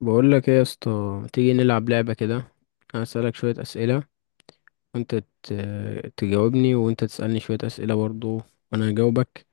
بقول لك ايه يا اسطى، ما تيجي نلعب لعبة كده. انا اسالك شوية اسئلة وانت تجاوبني، وانت تسالني شوية اسئلة برضو وانا هجاوبك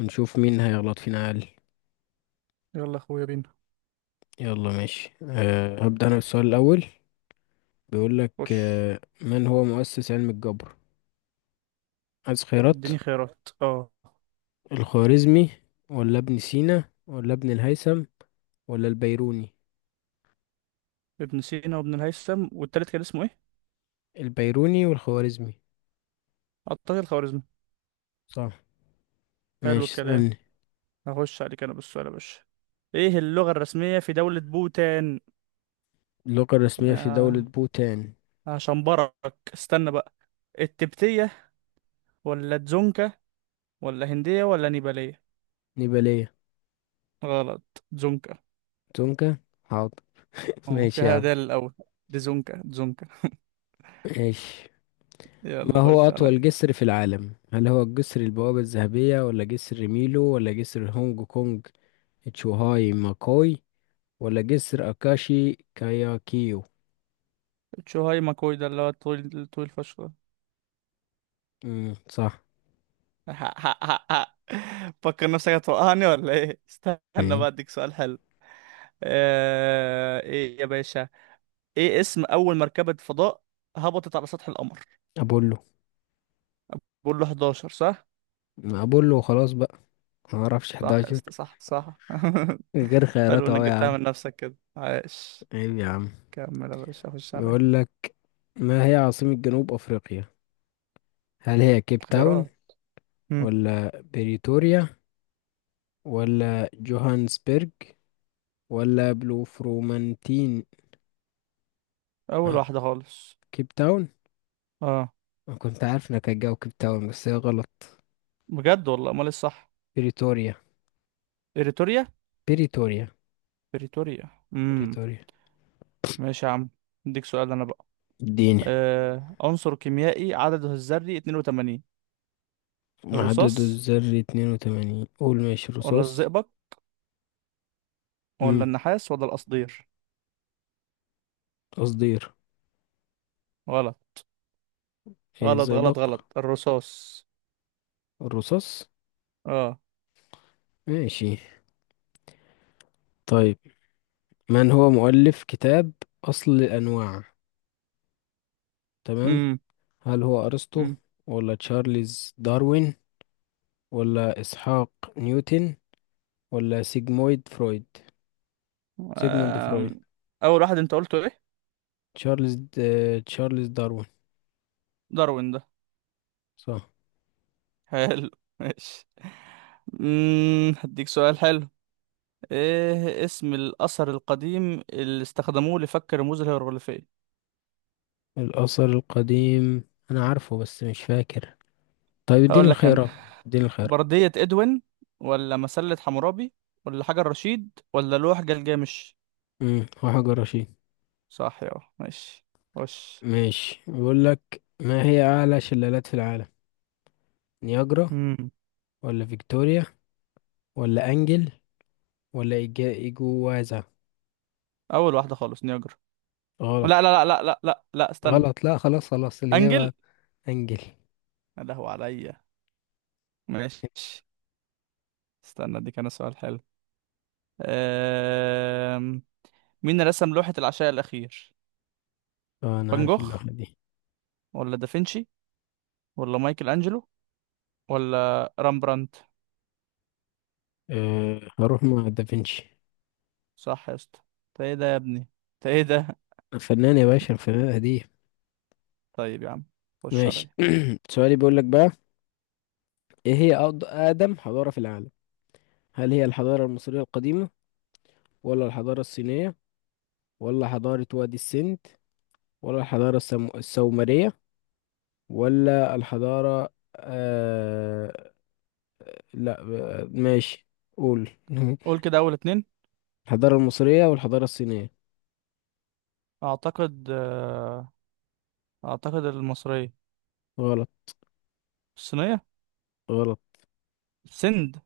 ونشوف مين هيغلط فينا اقل. يلا يا اخويا بينا. يلا ماشي، هبدأ انا بالسؤال الاول. بيقول لك خش، من هو مؤسس علم الجبر؟ عايز خيارات؟ اديني خيارات اه. الخوارزمي ولا ابن سينا ولا ابن الهيثم ولا البيروني؟ ابن سينا وابن الهيثم والتالت كان اسمه ايه؟ البيروني والخوارزمي. اعتقد الخوارزمي. صح. حلو ماشي، الكلام. اسالني. هخش عليك انا بالسؤال يا باشا. ايه اللغة الرسمية في دولة بوتان؟ اللغة الرسمية في دولة آه بوتان؟ هشنبرك. استنى بقى. التبتية، ولا تزونكا، ولا هندية، ولا نيبالية؟ نيبالية. غلط. تزونكا. تونكا. حاضر. اه، ماشي يا فيها عم. دال الاول. دزونكا، تزونكا. ماشي. يلا ما هو خش أطول عليا. جسر في العالم؟ هل هو الجسر البوابة الذهبية ولا جسر ميلو ولا جسر هونج كونج تشوهاي ماكوي ولا جسر أكاشي كاياكيو؟ تشوهاي ماكوي ده اللي هو الطويل الطويل فشخ. صح. حق حق حق حق. فكر نفسك هتوقعني ولا ايه؟ استنى ايه؟ بقى اديك سؤال حلو. ايه يا باشا. ايه اسم اول مركبة فضاء هبطت على سطح القمر؟ أبولو. بقول له 11 صح. أبولو خلاص بقى. ما أعرفش صح يا 11. اسطى، صح صح. غير حلو خيارات انك أهو يا جبتها عم. من نفسك كده، عاش. عيب يا عم. كمل يا باشا، خش عليا. يقول لك: ما هي عاصمة جنوب أفريقيا؟ هل هي كيب تاون خيرات. مم. ولا بريتوريا ولا جوهانسبرج ولا بلوفرومانتين؟ اول آه، واحدة خالص كيب تاون. اه. أنا كنت عارف انك هتجاوب كيب تاون، بس هي غلط. بجد والله؟ امال إيه الصح؟ بريتوريا. بريتوريا. بريتوريا. بريتوريا. امم. بريتوريا. ماشي يا عم. اديك سؤال انا بقى. اديني. عنصر كيميائي عدده الذري 82. عدد الرصاص، الذري 82. قول ماشي، ولا رصاص. الزئبق، ولا امم النحاس، ولا القصدير؟ قصدير. غلط اي، غلط غلط زئبق. غلط. الرصاص. الرصاص. اه. ماشي. طيب، من هو مؤلف كتاب أصل الأنواع؟ تمام. امم هل هو أرسطو امم ولا تشارلز داروين ولا إسحاق نيوتن ولا سيجمويد فرويد، سيجموند فرويد؟ آم، اول واحد انت قلته ايه؟ تشارلز د... تشارلز داروين. داروين ده. صح. حلو. ماشي. هديك سؤال حلو. ايه اسم الاثر القديم اللي استخدموه لفك الرموز الهيروغليفية؟ الأثر القديم. أنا عارفه بس مش فاكر. طيب اديني هقول لك انا. الخيارات. اديني الخيارات. بردية ادوين، ولا مسلة حمورابي، ولا حجر رشيد، ولا لوح جلجامش؟ وحجر رشيد. صح يا. ماشي. وش. ماشي. بيقول لك: ما هي أعلى شلالات في العالم؟ نياجرا امم ولا فيكتوريا ولا أنجل ولا إيجوازا؟ اول واحده خالص نياجرا. غلط. لا لا لا لا لا لا لا، استنى. غلط لا، خلاص خلاص، انجل. الإجابة أنجل. يا لهو عليا. ماشي. استنى دي كان سؤال حلو. أم... مين رسم لوحة العشاء الأخير؟ اه أنا فان عارف جوخ، اللوحة دي. ولا دافنشي، ولا مايكل أنجلو، ولا رامبرانت؟ أه هروح مع دافنشي. صح يا اسطى. انت ايه ده يا ابني؟ انت ايه ده؟ فنان يا باشا، الفنان قديم. طيب يا عم. خش ماشي عليا. سؤالي بيقول لك بقى: إيه هي أقدم حضارة في العالم؟ هل هي الحضارة المصرية القديمة ولا الحضارة الصينية ولا حضارة وادي السند ولا السومرية ولا الحضارة آه... لا آه، ماشي قول قول كده اول اتنين. الحضارة المصرية والحضارة الصينية. اعتقد آه، اعتقد المصرية. غلط. الصينية. غلط. السند.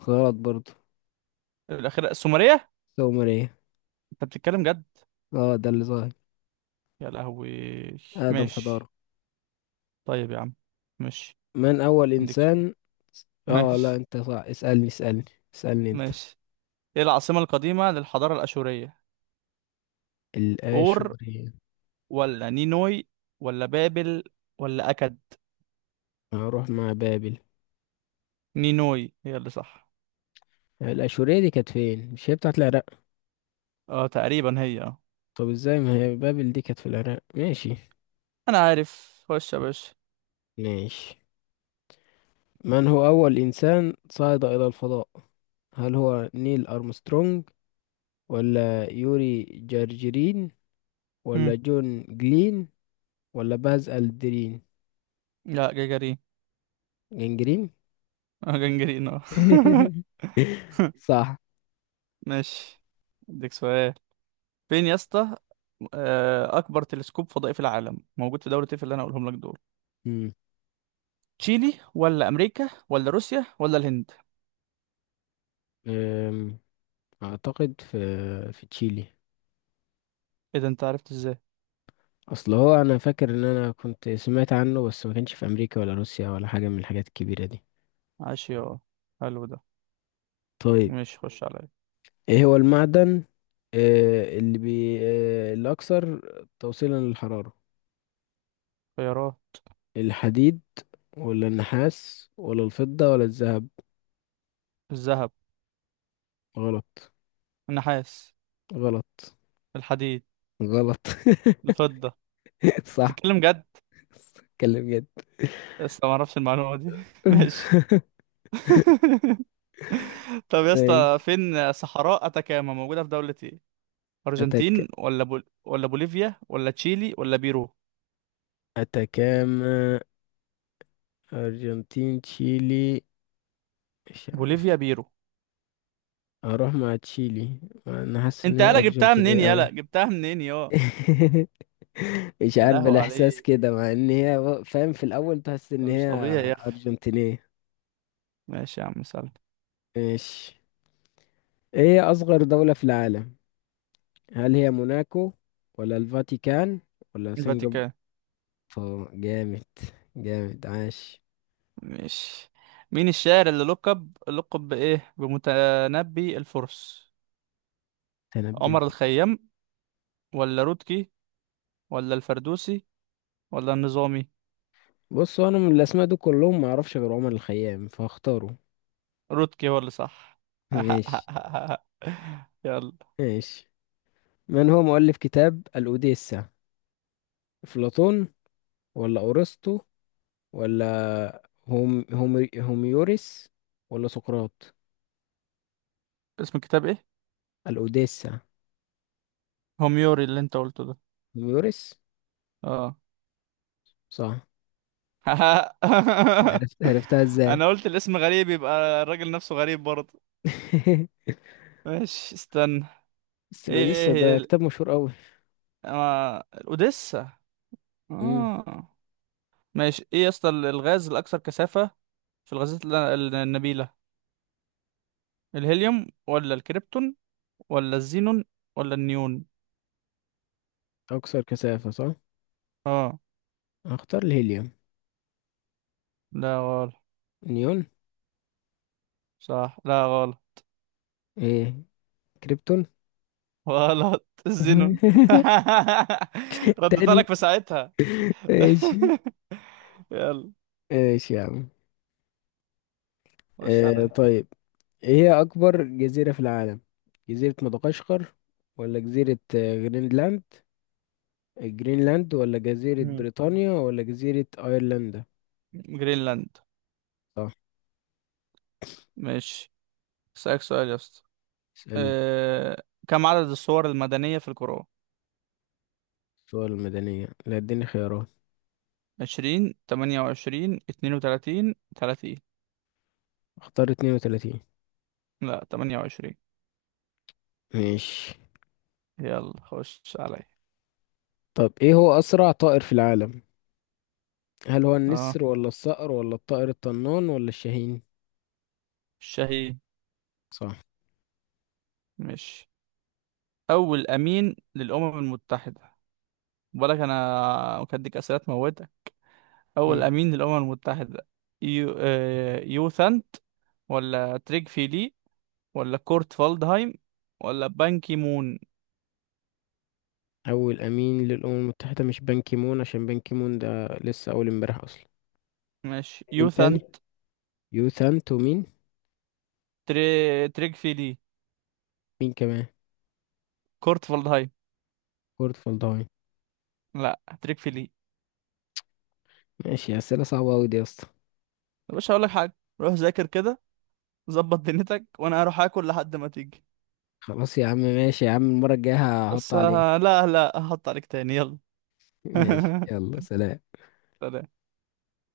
غلط برضو. الأخيرة السومرية. السومرية. انت بتتكلم جد؟ اه ده اللي ظاهر. يا لهوي. أقدم حضارة. ماشي. طيب يا عم. ماشي. من أول اديك سؤال. إنسان. اه لا ماشي. انت صح، اسألني اسألني اسألني انت. ماشي. ايه العاصمة القديمة للحضارة الأشورية؟ اور، الآشورية. ولا نينوي، ولا بابل، ولا أكد؟ هروح مع بابل. نينوي هي اللي صح. الآشورية دي كانت فين، مش هي بتاعت العراق؟ اه تقريبا هي اه. طب ازاي، ما هي بابل دي كانت في العراق. ماشي. انا عارف. خش يا باشا. ماشي، من هو أول إنسان صعد إلى الفضاء؟ هل هو نيل أرمسترونج ولا يوري جارجرين ولا مم. جون جلين ولا باز ألدرين؟ لا، جاجارين. جنجرين. اه جنجرين اه. صح. ماشي. اديك سؤال. فين يا اسطى؟ اكبر تلسكوب فضائي في العالم موجود في دولة ايه في اللي انا هقولهم لك دول؟ مم. تشيلي، ولا امريكا، ولا روسيا، ولا الهند؟ أم، أعتقد في، في تشيلي. ايه ده انت عرفت ازاي؟ أصل هو أنا فاكر إن أنا كنت سمعت عنه، بس ما كانش في أمريكا ولا روسيا ولا حاجة من الحاجات الكبيرة دي. عاش يا. حلو ده. طيب، ماشي خش عليا. ايه هو المعدن آه، اللي بي آه، الأكثر توصيلا للحرارة؟ خيارات. الحديد ولا النحاس ولا الفضة ولا الذهب؟ الذهب. غلط. النحاس. غلط. الحديد. غلط. الفضة. صح. تتكلم جد؟ اتكلم جد. لسه ما اعرفش المعلومة دي. ماشي. طب يا اسطى، ماشي. فين صحراء اتاكاما موجودة في دولة ايه؟ أتك ارجنتين، ولا بوليفيا، ولا تشيلي، ولا بيرو؟ أتكاما. أرجنتين، تشيلي، مش عارف. بوليفيا بيرو. هروح مع تشيلي. أنا حاسس إن انت هي يالا جبتها منين؟ أرجنتينية أوي. يالا جبتها منين يا. مش يا عارف، لهوي الاحساس عليك. كده مع ان هي فاهم؟ في الاول تحس ده ان مش هي طبيعي يا اخي. ارجنتينية. ماشي يا عم، سلام. ماشي، ايه اصغر دولة في العالم؟ هل هي موناكو ولا الفاتيكان ولا سنغافورة؟ الفاتيكان. جامد. جامد، عاش. مش. مين الشاعر اللي لقب بإيه بمتنبي الفرس؟ تنبي عمر الف الخيام، ولا رودكي، ولا الفردوسي، ولا النظامي؟ بص، هو انا من الاسماء دول كلهم ما اعرفش غير عمر الخيام، فاختاره. رودكي هو اللي صح. ماشي. يلا. ماشي، من هو مؤلف كتاب الاوديسة؟ افلاطون ولا ارسطو ولا هوميوريس ولا سقراط؟ اسم الكتاب ايه؟ الأوديسا. هوميوري اللي انت قلته ده. ميوريس. اه. صح. عرفت، عرفتها ازاي؟ انا قلت الاسم غريب يبقى الراجل نفسه غريب برضه. ماشي استنى. بس الأوديسا ايه ده كتاب مشهور قوي. الاوديسا. امم اه. ماشي. ايه يا اسطى، الغاز الاكثر كثافة في الغازات النبيلة. الهيليوم، ولا الكريبتون، ولا الزينون، ولا النيون؟ أكثر كثافة، صح. اه هختار الهيليوم. لا غلط. نيون. صح. لا غلط. ايه؟ كريبتون. غلط. الزينون. ردت تاني. لك في ساعتها. ماشي. يلا ماشي يا عم. خش عليا. طيب، ايه هي أكبر جزيرة في العالم؟ جزيرة مدغشقر ولا جزيرة جرينلاند، جرينلاند ولا جزيرة مم. بريطانيا ولا جزيرة أيرلندا؟ جرينلاند. صح. ماشي. اسألك سؤال يا اسطى. اسألني. كم عدد الصور المدنية في القرآن؟ الصور المدنية؟ لا، اديني خيارات. 20، 28، 32، 30. اختار 32. لا، 28. ماشي. يلا خش عليا. طب ايه هو اسرع طائر في العالم؟ هل هو اه النسر ولا الصقر ولا الطائر الطنان ولا الشاهين؟ الشهي. صح. مش. اول امين للامم المتحده؟ بالك انا مكدك اسئله موتك. اول مم. امين للامم المتحده. يو ثانت، ولا تريج فيلي، ولا كورت فالدهايم، ولا بان كي مون؟ اول امين للامم المتحده مش بان كيمون، عشان بان كيمون ده لسه اول امبارح اصلا. ماشي مين يو تاني؟ ثانت. يو ثانت ومين، مين، تريج فيلي. مين كمان؟ كورت فالدهايم. كورت فالداين. لا، تريج فيلي. ماشي، اسئله صعبه قوي دي يا اسطى. يا باشا هقول لك حاجه. روح ذاكر كده. ظبط دنيتك وانا هروح اكل لحد ما تيجي. خلاص يا عم، ماشي يا عم، المره الجايه هحط بس عليك. لا لا هحط عليك تاني. يلا. ماشي، يلا سلام. سلام.